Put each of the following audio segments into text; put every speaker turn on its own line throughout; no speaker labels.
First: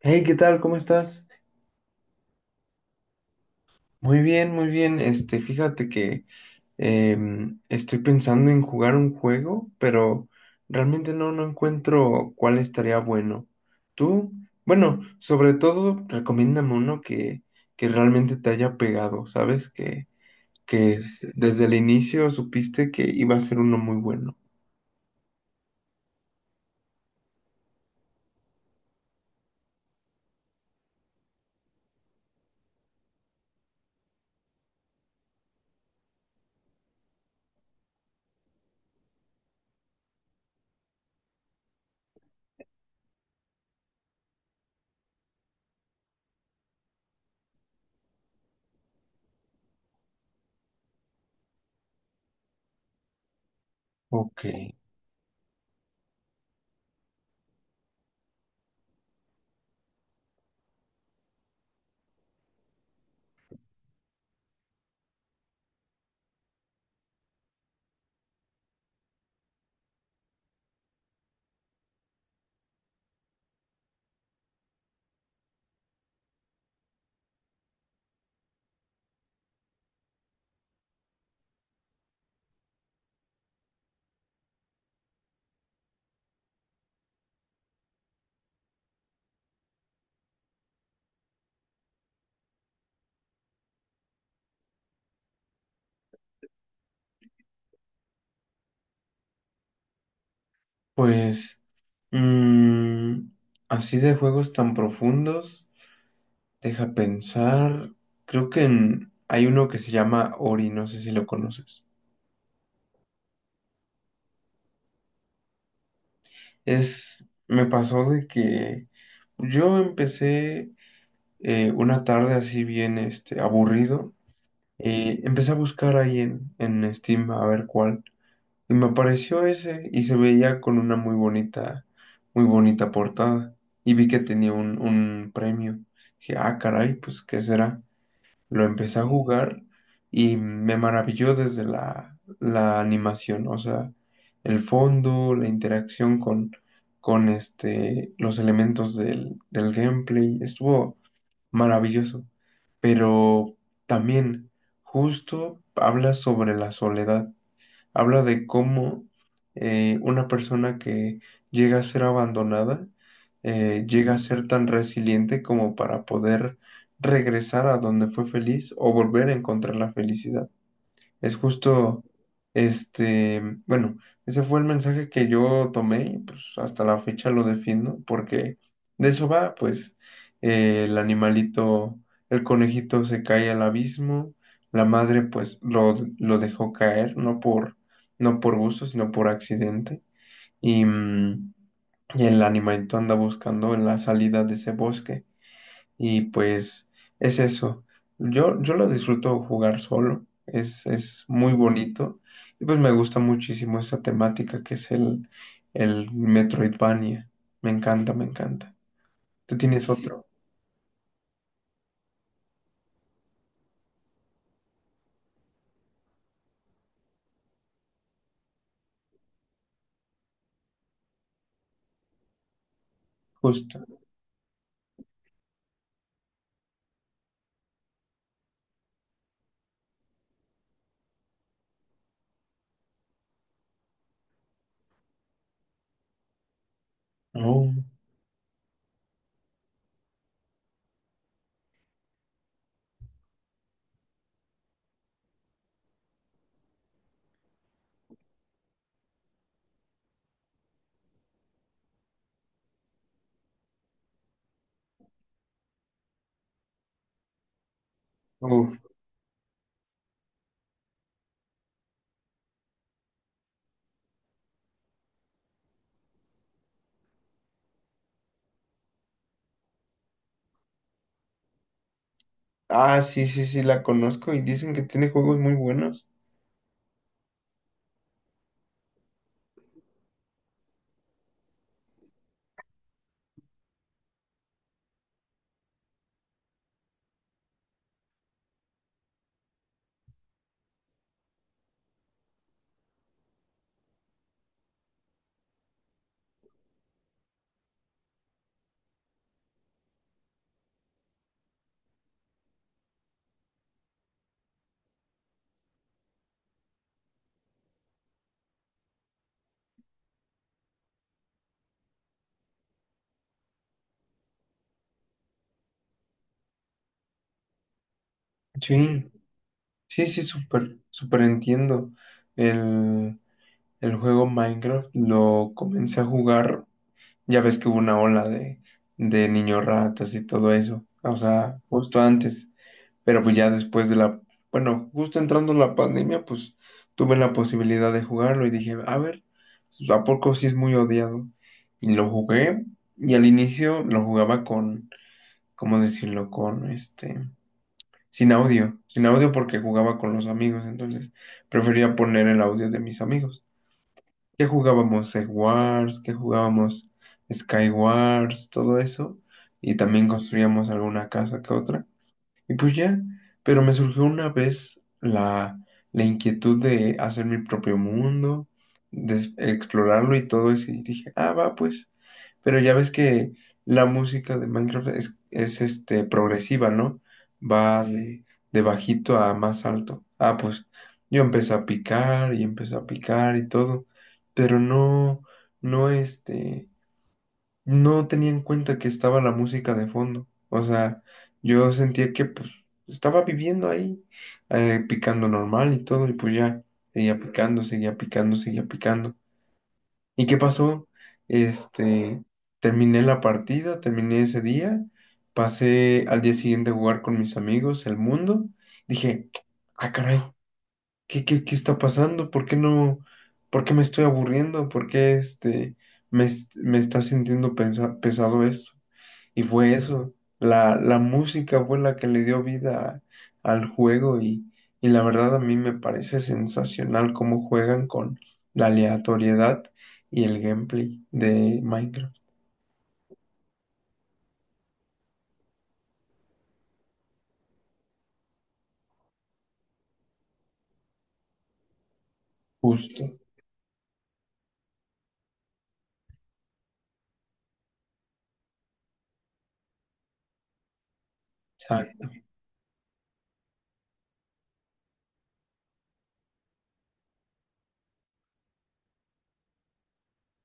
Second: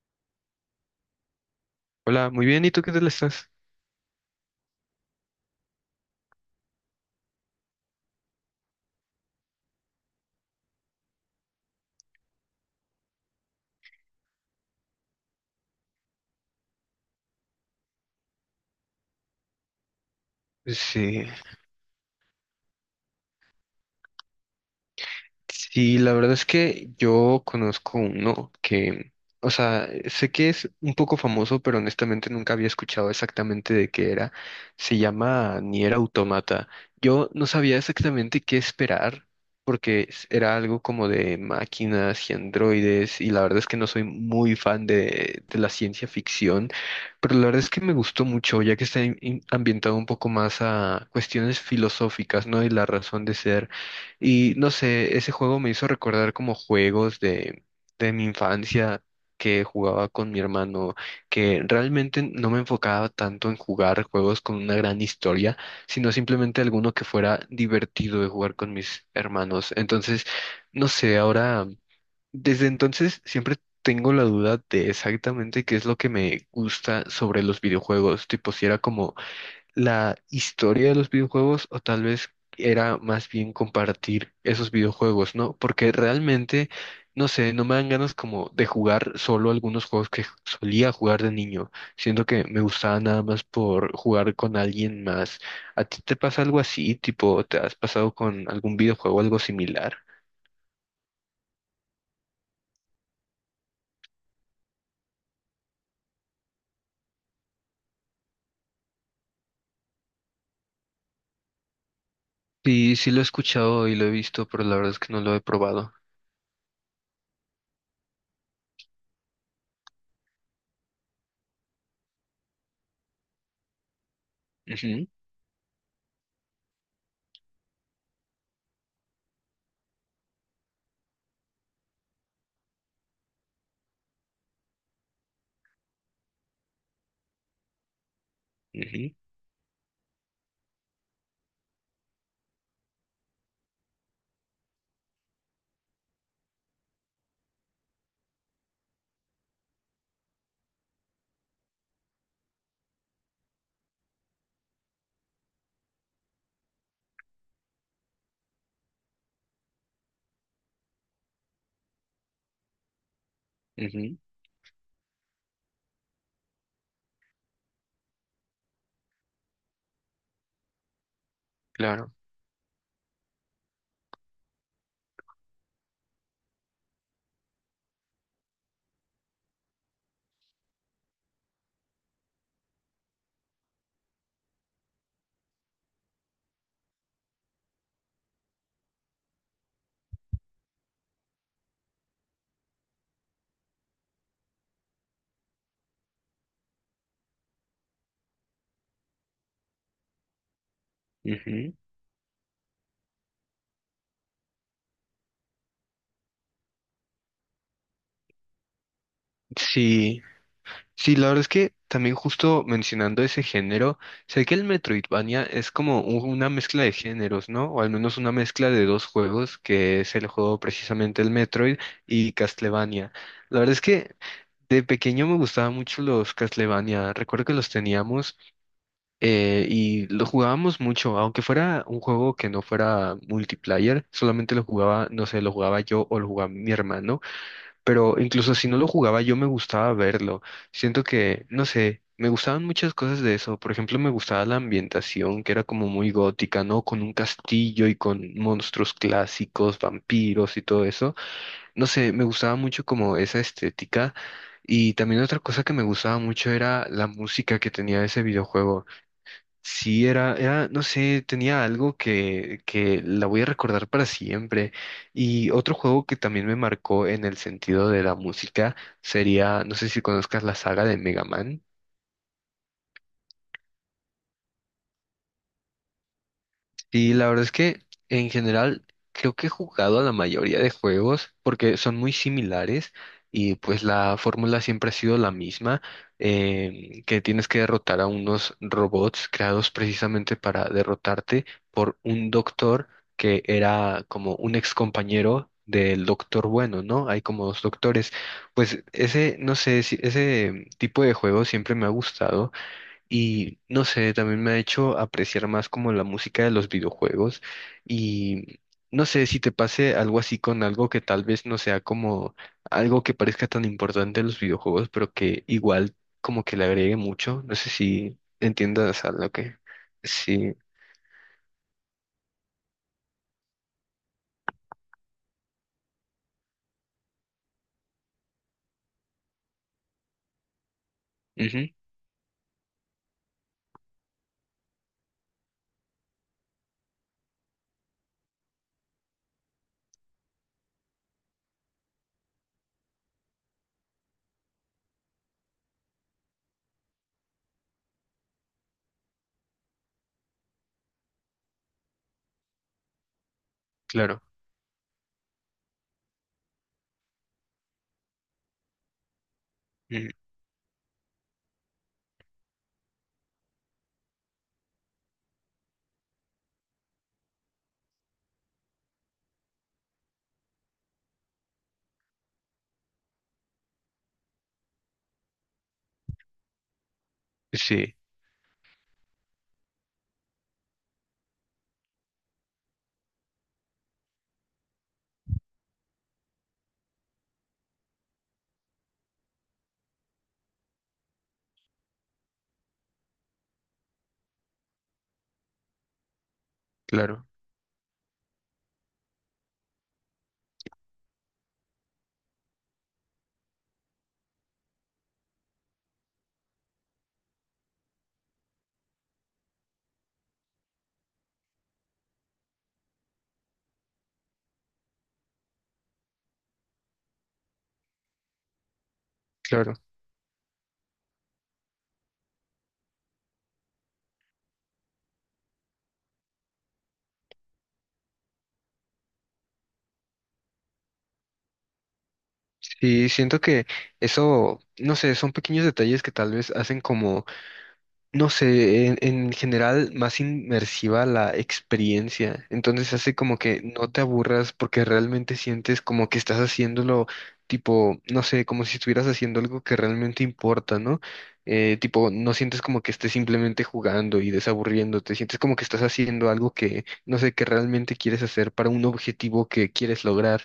Hey, ¿qué tal? ¿Cómo estás?
Hola, muy bien, ¿y tú qué tal estás?
Muy bien, muy bien. Fíjate que estoy pensando en jugar un juego, pero realmente no encuentro cuál estaría bueno. Tú, bueno, sobre todo, recomiéndame uno que realmente te haya pegado, ¿sabes? Que, que
Sí.
este, desde el inicio supiste que iba a ser uno muy bueno.
Sí, la verdad es que yo conozco uno que, o sea, sé que es un poco famoso, pero honestamente nunca había escuchado exactamente de qué era. Se llama Nier Automata. Yo no sabía exactamente qué esperar, porque era algo como de máquinas y androides, y la verdad es que no soy muy fan de la ciencia ficción, pero la verdad es que me gustó mucho, ya que está ambientado un poco más a cuestiones filosóficas, ¿no? Y la razón de ser.
Ok,
Y no sé, ese juego me hizo recordar como juegos de mi infancia que jugaba con mi hermano, que realmente no me enfocaba tanto en jugar juegos con una gran historia, sino simplemente alguno que fuera divertido de jugar con mis hermanos. Entonces, no sé, ahora, desde entonces siempre tengo la duda de exactamente qué es lo que me gusta sobre los videojuegos, tipo si era como la historia de los videojuegos o tal vez era más bien compartir esos videojuegos, ¿no? Porque realmente, no sé, no me dan ganas como de jugar solo algunos juegos que solía jugar de niño. Siento que me gustaba nada más por jugar con alguien más. ¿A ti te pasa algo así? Tipo, ¿te has pasado con algún videojuego algo similar?
pues, mm, así de juegos tan profundos. Deja pensar. Creo que hay uno que se llama Ori, no sé si lo conoces.
Sí, sí lo he escuchado y lo he visto, pero la verdad es que no lo he probado.
Es, me pasó de que yo empecé una tarde así bien aburrido. Empecé a buscar ahí en Steam a ver cuál. Y me apareció ese y se veía con una muy bonita portada. Y vi que tenía un premio. Dije, ah, caray, pues, ¿qué será? Lo
Ujú,
empecé a
ujú,
jugar y me maravilló desde la animación, o sea, el fondo, la interacción con los elementos del gameplay, estuvo maravilloso. Pero también justo habla sobre la soledad. Habla de cómo una persona que llega a ser abandonada, llega
ujú,
a ser tan resiliente como para poder regresar a donde fue feliz o volver a encontrar la felicidad. Es justo,
claro.
bueno, ese fue el mensaje que yo tomé y pues hasta la fecha lo defiendo, porque de eso va, pues el animalito, el conejito se cae al abismo, la madre pues lo dejó caer, no por gusto, sino por accidente, y, y el animalito anda buscando en la salida de ese bosque. Y pues es eso. Yo lo disfruto jugar solo, es muy
Ujú.
bonito. Y pues me gusta muchísimo esa temática que es el Metroidvania. Me encanta, me encanta. Tú tienes
Sí.
otro,
Sí, la verdad es que también justo mencionando ese género, sé que el Metroidvania es como una mezcla de géneros, ¿no? O al menos una mezcla de dos juegos, que es el juego precisamente el Metroid y Castlevania. La verdad es
justo.
que de pequeño me gustaban mucho los Castlevania, recuerdo que los teníamos y lo jugábamos mucho, aunque fuera un juego que no fuera multiplayer, solamente lo jugaba, no sé, lo jugaba yo o lo jugaba mi hermano,
Oh.
pero incluso si no lo jugaba, yo me gustaba verlo. Siento que, no sé, me gustaban muchas cosas de eso. Por ejemplo, me gustaba la ambientación, que era como muy gótica, ¿no? Con un castillo y con monstruos clásicos, vampiros y todo eso. No sé, me gustaba mucho como esa estética. Y también otra cosa que me gustaba mucho era la música que tenía ese
Uf.
videojuego. Sí, era, era, no sé, tenía algo que la voy a recordar para siempre. Y otro juego que también me marcó en el sentido de la música sería, no sé si conozcas la saga de Mega Man.
Ah, sí, sí, sí, la conozco y dicen que tiene juegos muy buenos.
Y la verdad es que en general creo que he jugado a la mayoría de juegos porque son muy similares y pues la fórmula siempre ha sido la misma, que tienes que derrotar a unos robots creados precisamente para derrotarte por un doctor que era como un ex compañero del doctor bueno, ¿no? Hay como dos doctores. Pues ese, no sé, ese tipo de juego siempre me ha gustado y no sé, también me ha hecho apreciar más como la música de los videojuegos y no sé si te pase algo así con algo que tal vez no sea como algo que parezca tan importante en los videojuegos, pero que igual como que le agregue mucho. No sé si entiendas
Sí,
a lo que...
sí, sí,
Sí,
súper, súper entiendo. El, el juego Minecraft lo comencé a jugar. Ya ves que hubo una ola de niños ratas y todo eso, o sea,
ujú,
justo antes, pero pues ya después de bueno, justo entrando la pandemia, pues tuve la posibilidad de jugarlo y dije, a ver, pues, ¿a poco sí es muy odiado? Y lo jugué y al inicio lo jugaba con, ¿cómo decirlo? Con sin audio, sin audio porque jugaba con los amigos, entonces prefería poner el audio de mis amigos.
claro,
¿Qué jugábamos? Egg Wars, ¿qué jugábamos? Sky Wars, todo eso. Y también
mm,
construíamos alguna casa que otra. Y pues ya, pero me surgió una vez la inquietud de hacer mi propio mundo, de explorarlo y todo eso, y dije, ah, va, pues, pero ya ves que la música de Minecraft es progresiva, ¿no? Va
sí,
de bajito a más alto. Ah, pues, yo empecé a picar y empecé a picar y todo, pero no no tenía en cuenta que estaba la música de fondo. O sea, yo sentía que pues estaba viviendo ahí, picando normal y todo, y pues ya, seguía
claro,
picando, seguía picando, seguía picando. ¿Y qué pasó? Este, Terminé la partida, terminé ese día, pasé al día siguiente a jugar con mis amigos, el mundo, dije, ah, caray, ¿qué está pasando? ¿Por qué no, por qué me estoy aburriendo? ¿Por qué este... Me, me está sintiendo pesado esto. Y
claro.
fue eso, la música fue la que le dio vida al juego y la verdad a mí me parece sensacional cómo juegan con la aleatoriedad y el gameplay de Minecraft.
Sí, siento que eso, no sé, son pequeños detalles que tal vez hacen como no sé, en general más inmersiva la experiencia. Entonces
Justo,
hace como que no te aburras porque realmente sientes como que estás haciéndolo, tipo, no sé, como si estuvieras haciendo algo que realmente importa, ¿no?
exacto.
Tipo, no sientes como que estés simplemente jugando y desaburriéndote, sientes como que estás haciendo algo que, no sé, que realmente quieres hacer para un objetivo que quieres lograr.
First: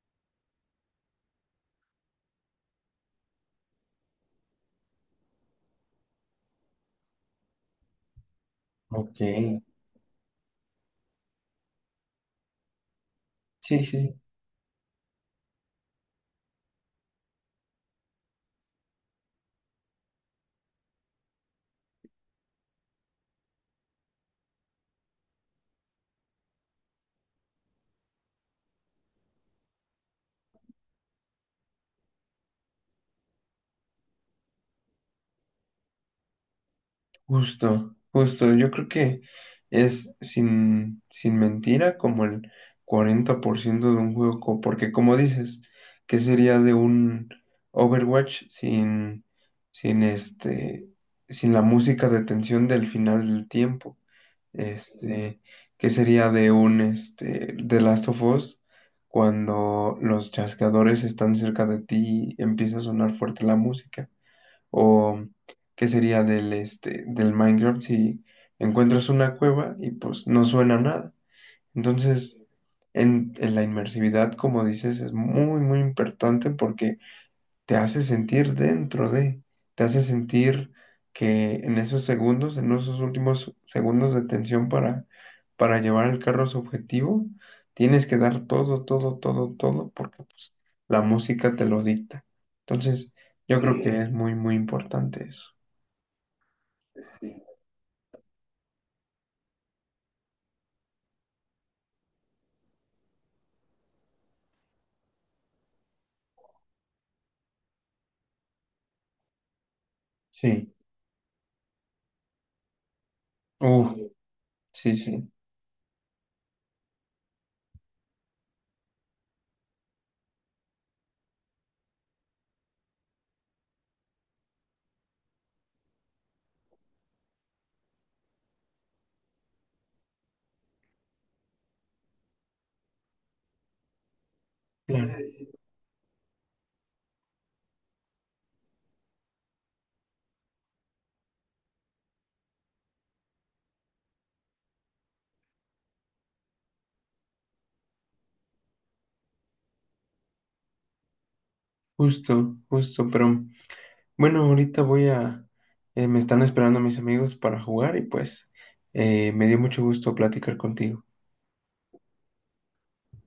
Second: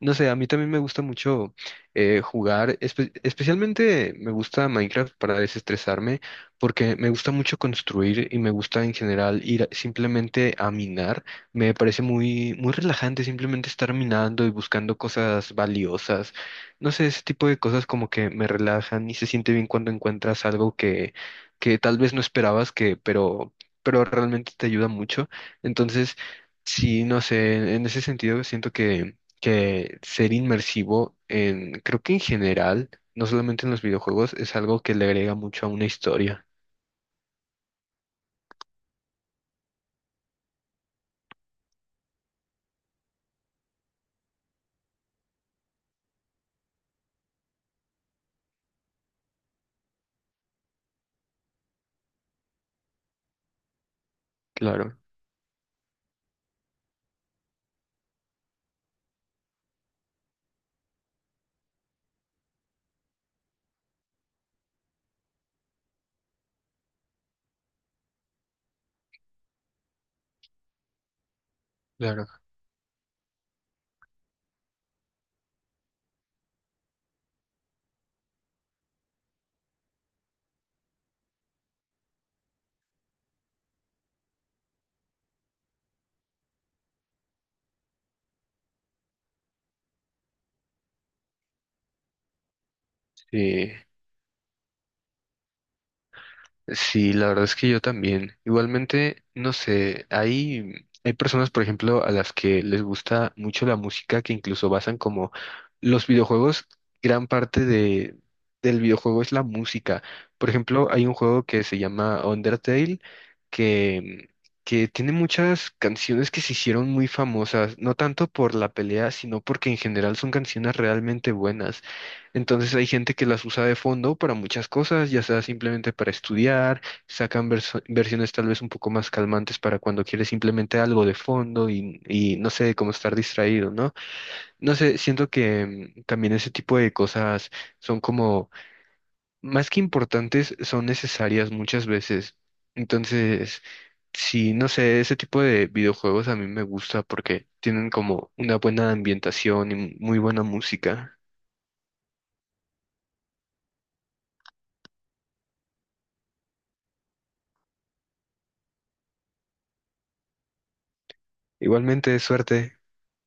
No sé, a mí también me gusta mucho jugar, especialmente me gusta Minecraft para desestresarme, porque me gusta mucho construir y me gusta en
Ok,
general
sí,
simplemente a minar. Me parece muy, muy relajante simplemente estar
sí.
minando y buscando cosas valiosas. No sé, ese tipo de cosas como que me relajan y se siente bien cuando encuentras algo que tal vez no esperabas que, pero realmente te ayuda mucho. Entonces, sí, no sé, en ese sentido siento que ser inmersivo en, creo que en general, no solamente en los videojuegos, es algo que le agrega mucho a una historia.
Justo, justo. Yo creo que es sin mentira como el 40% de un juego, porque como dices, ¿qué sería de un Overwatch sin sin la música de tensión del final del tiempo?
Claro,
Este, ¿qué sería de un este, The Last of Us cuando los chasqueadores están cerca de ti y empieza a sonar fuerte la música? O qué sería del, este, del Minecraft si encuentras una cueva y pues no suena nada.
claro.
Entonces, en la inmersividad, como dices, es muy, muy importante porque te hace sentir dentro de, te hace sentir que en esos segundos, en esos últimos segundos de tensión para llevar el carro a su objetivo, tienes que dar todo, todo, todo, todo, porque pues, la música te lo dicta. Entonces, yo
Sí.
creo que sí, es muy, muy importante eso.
Sí, la verdad es que yo también. Igualmente, no sé, hay personas, por ejemplo, a las que les gusta mucho la música, que incluso basan como los videojuegos, gran parte del videojuego es la música. Por
Sí,
ejemplo, hay un juego que se llama Undertale,
uf,
que, que
sí,
tiene
sí.
muchas canciones que se hicieron muy famosas, no tanto por la pelea, sino porque en general son canciones realmente buenas. Entonces hay gente que las usa de fondo para muchas cosas, ya sea simplemente para estudiar, sacan versiones tal vez un poco más calmantes para cuando quieres simplemente algo de fondo y no sé, cómo estar distraído, ¿no? No sé,
Claro.
siento que también ese tipo de cosas son como, más que importantes, son necesarias muchas veces. Entonces, sí, no sé, ese tipo de videojuegos a mí me gusta porque tienen como una buena ambientación y muy buena música.
Justo, justo, pero bueno, ahorita voy a, me están esperando mis amigos para jugar y pues me dio mucho gusto platicar contigo.
Igualmente, suerte.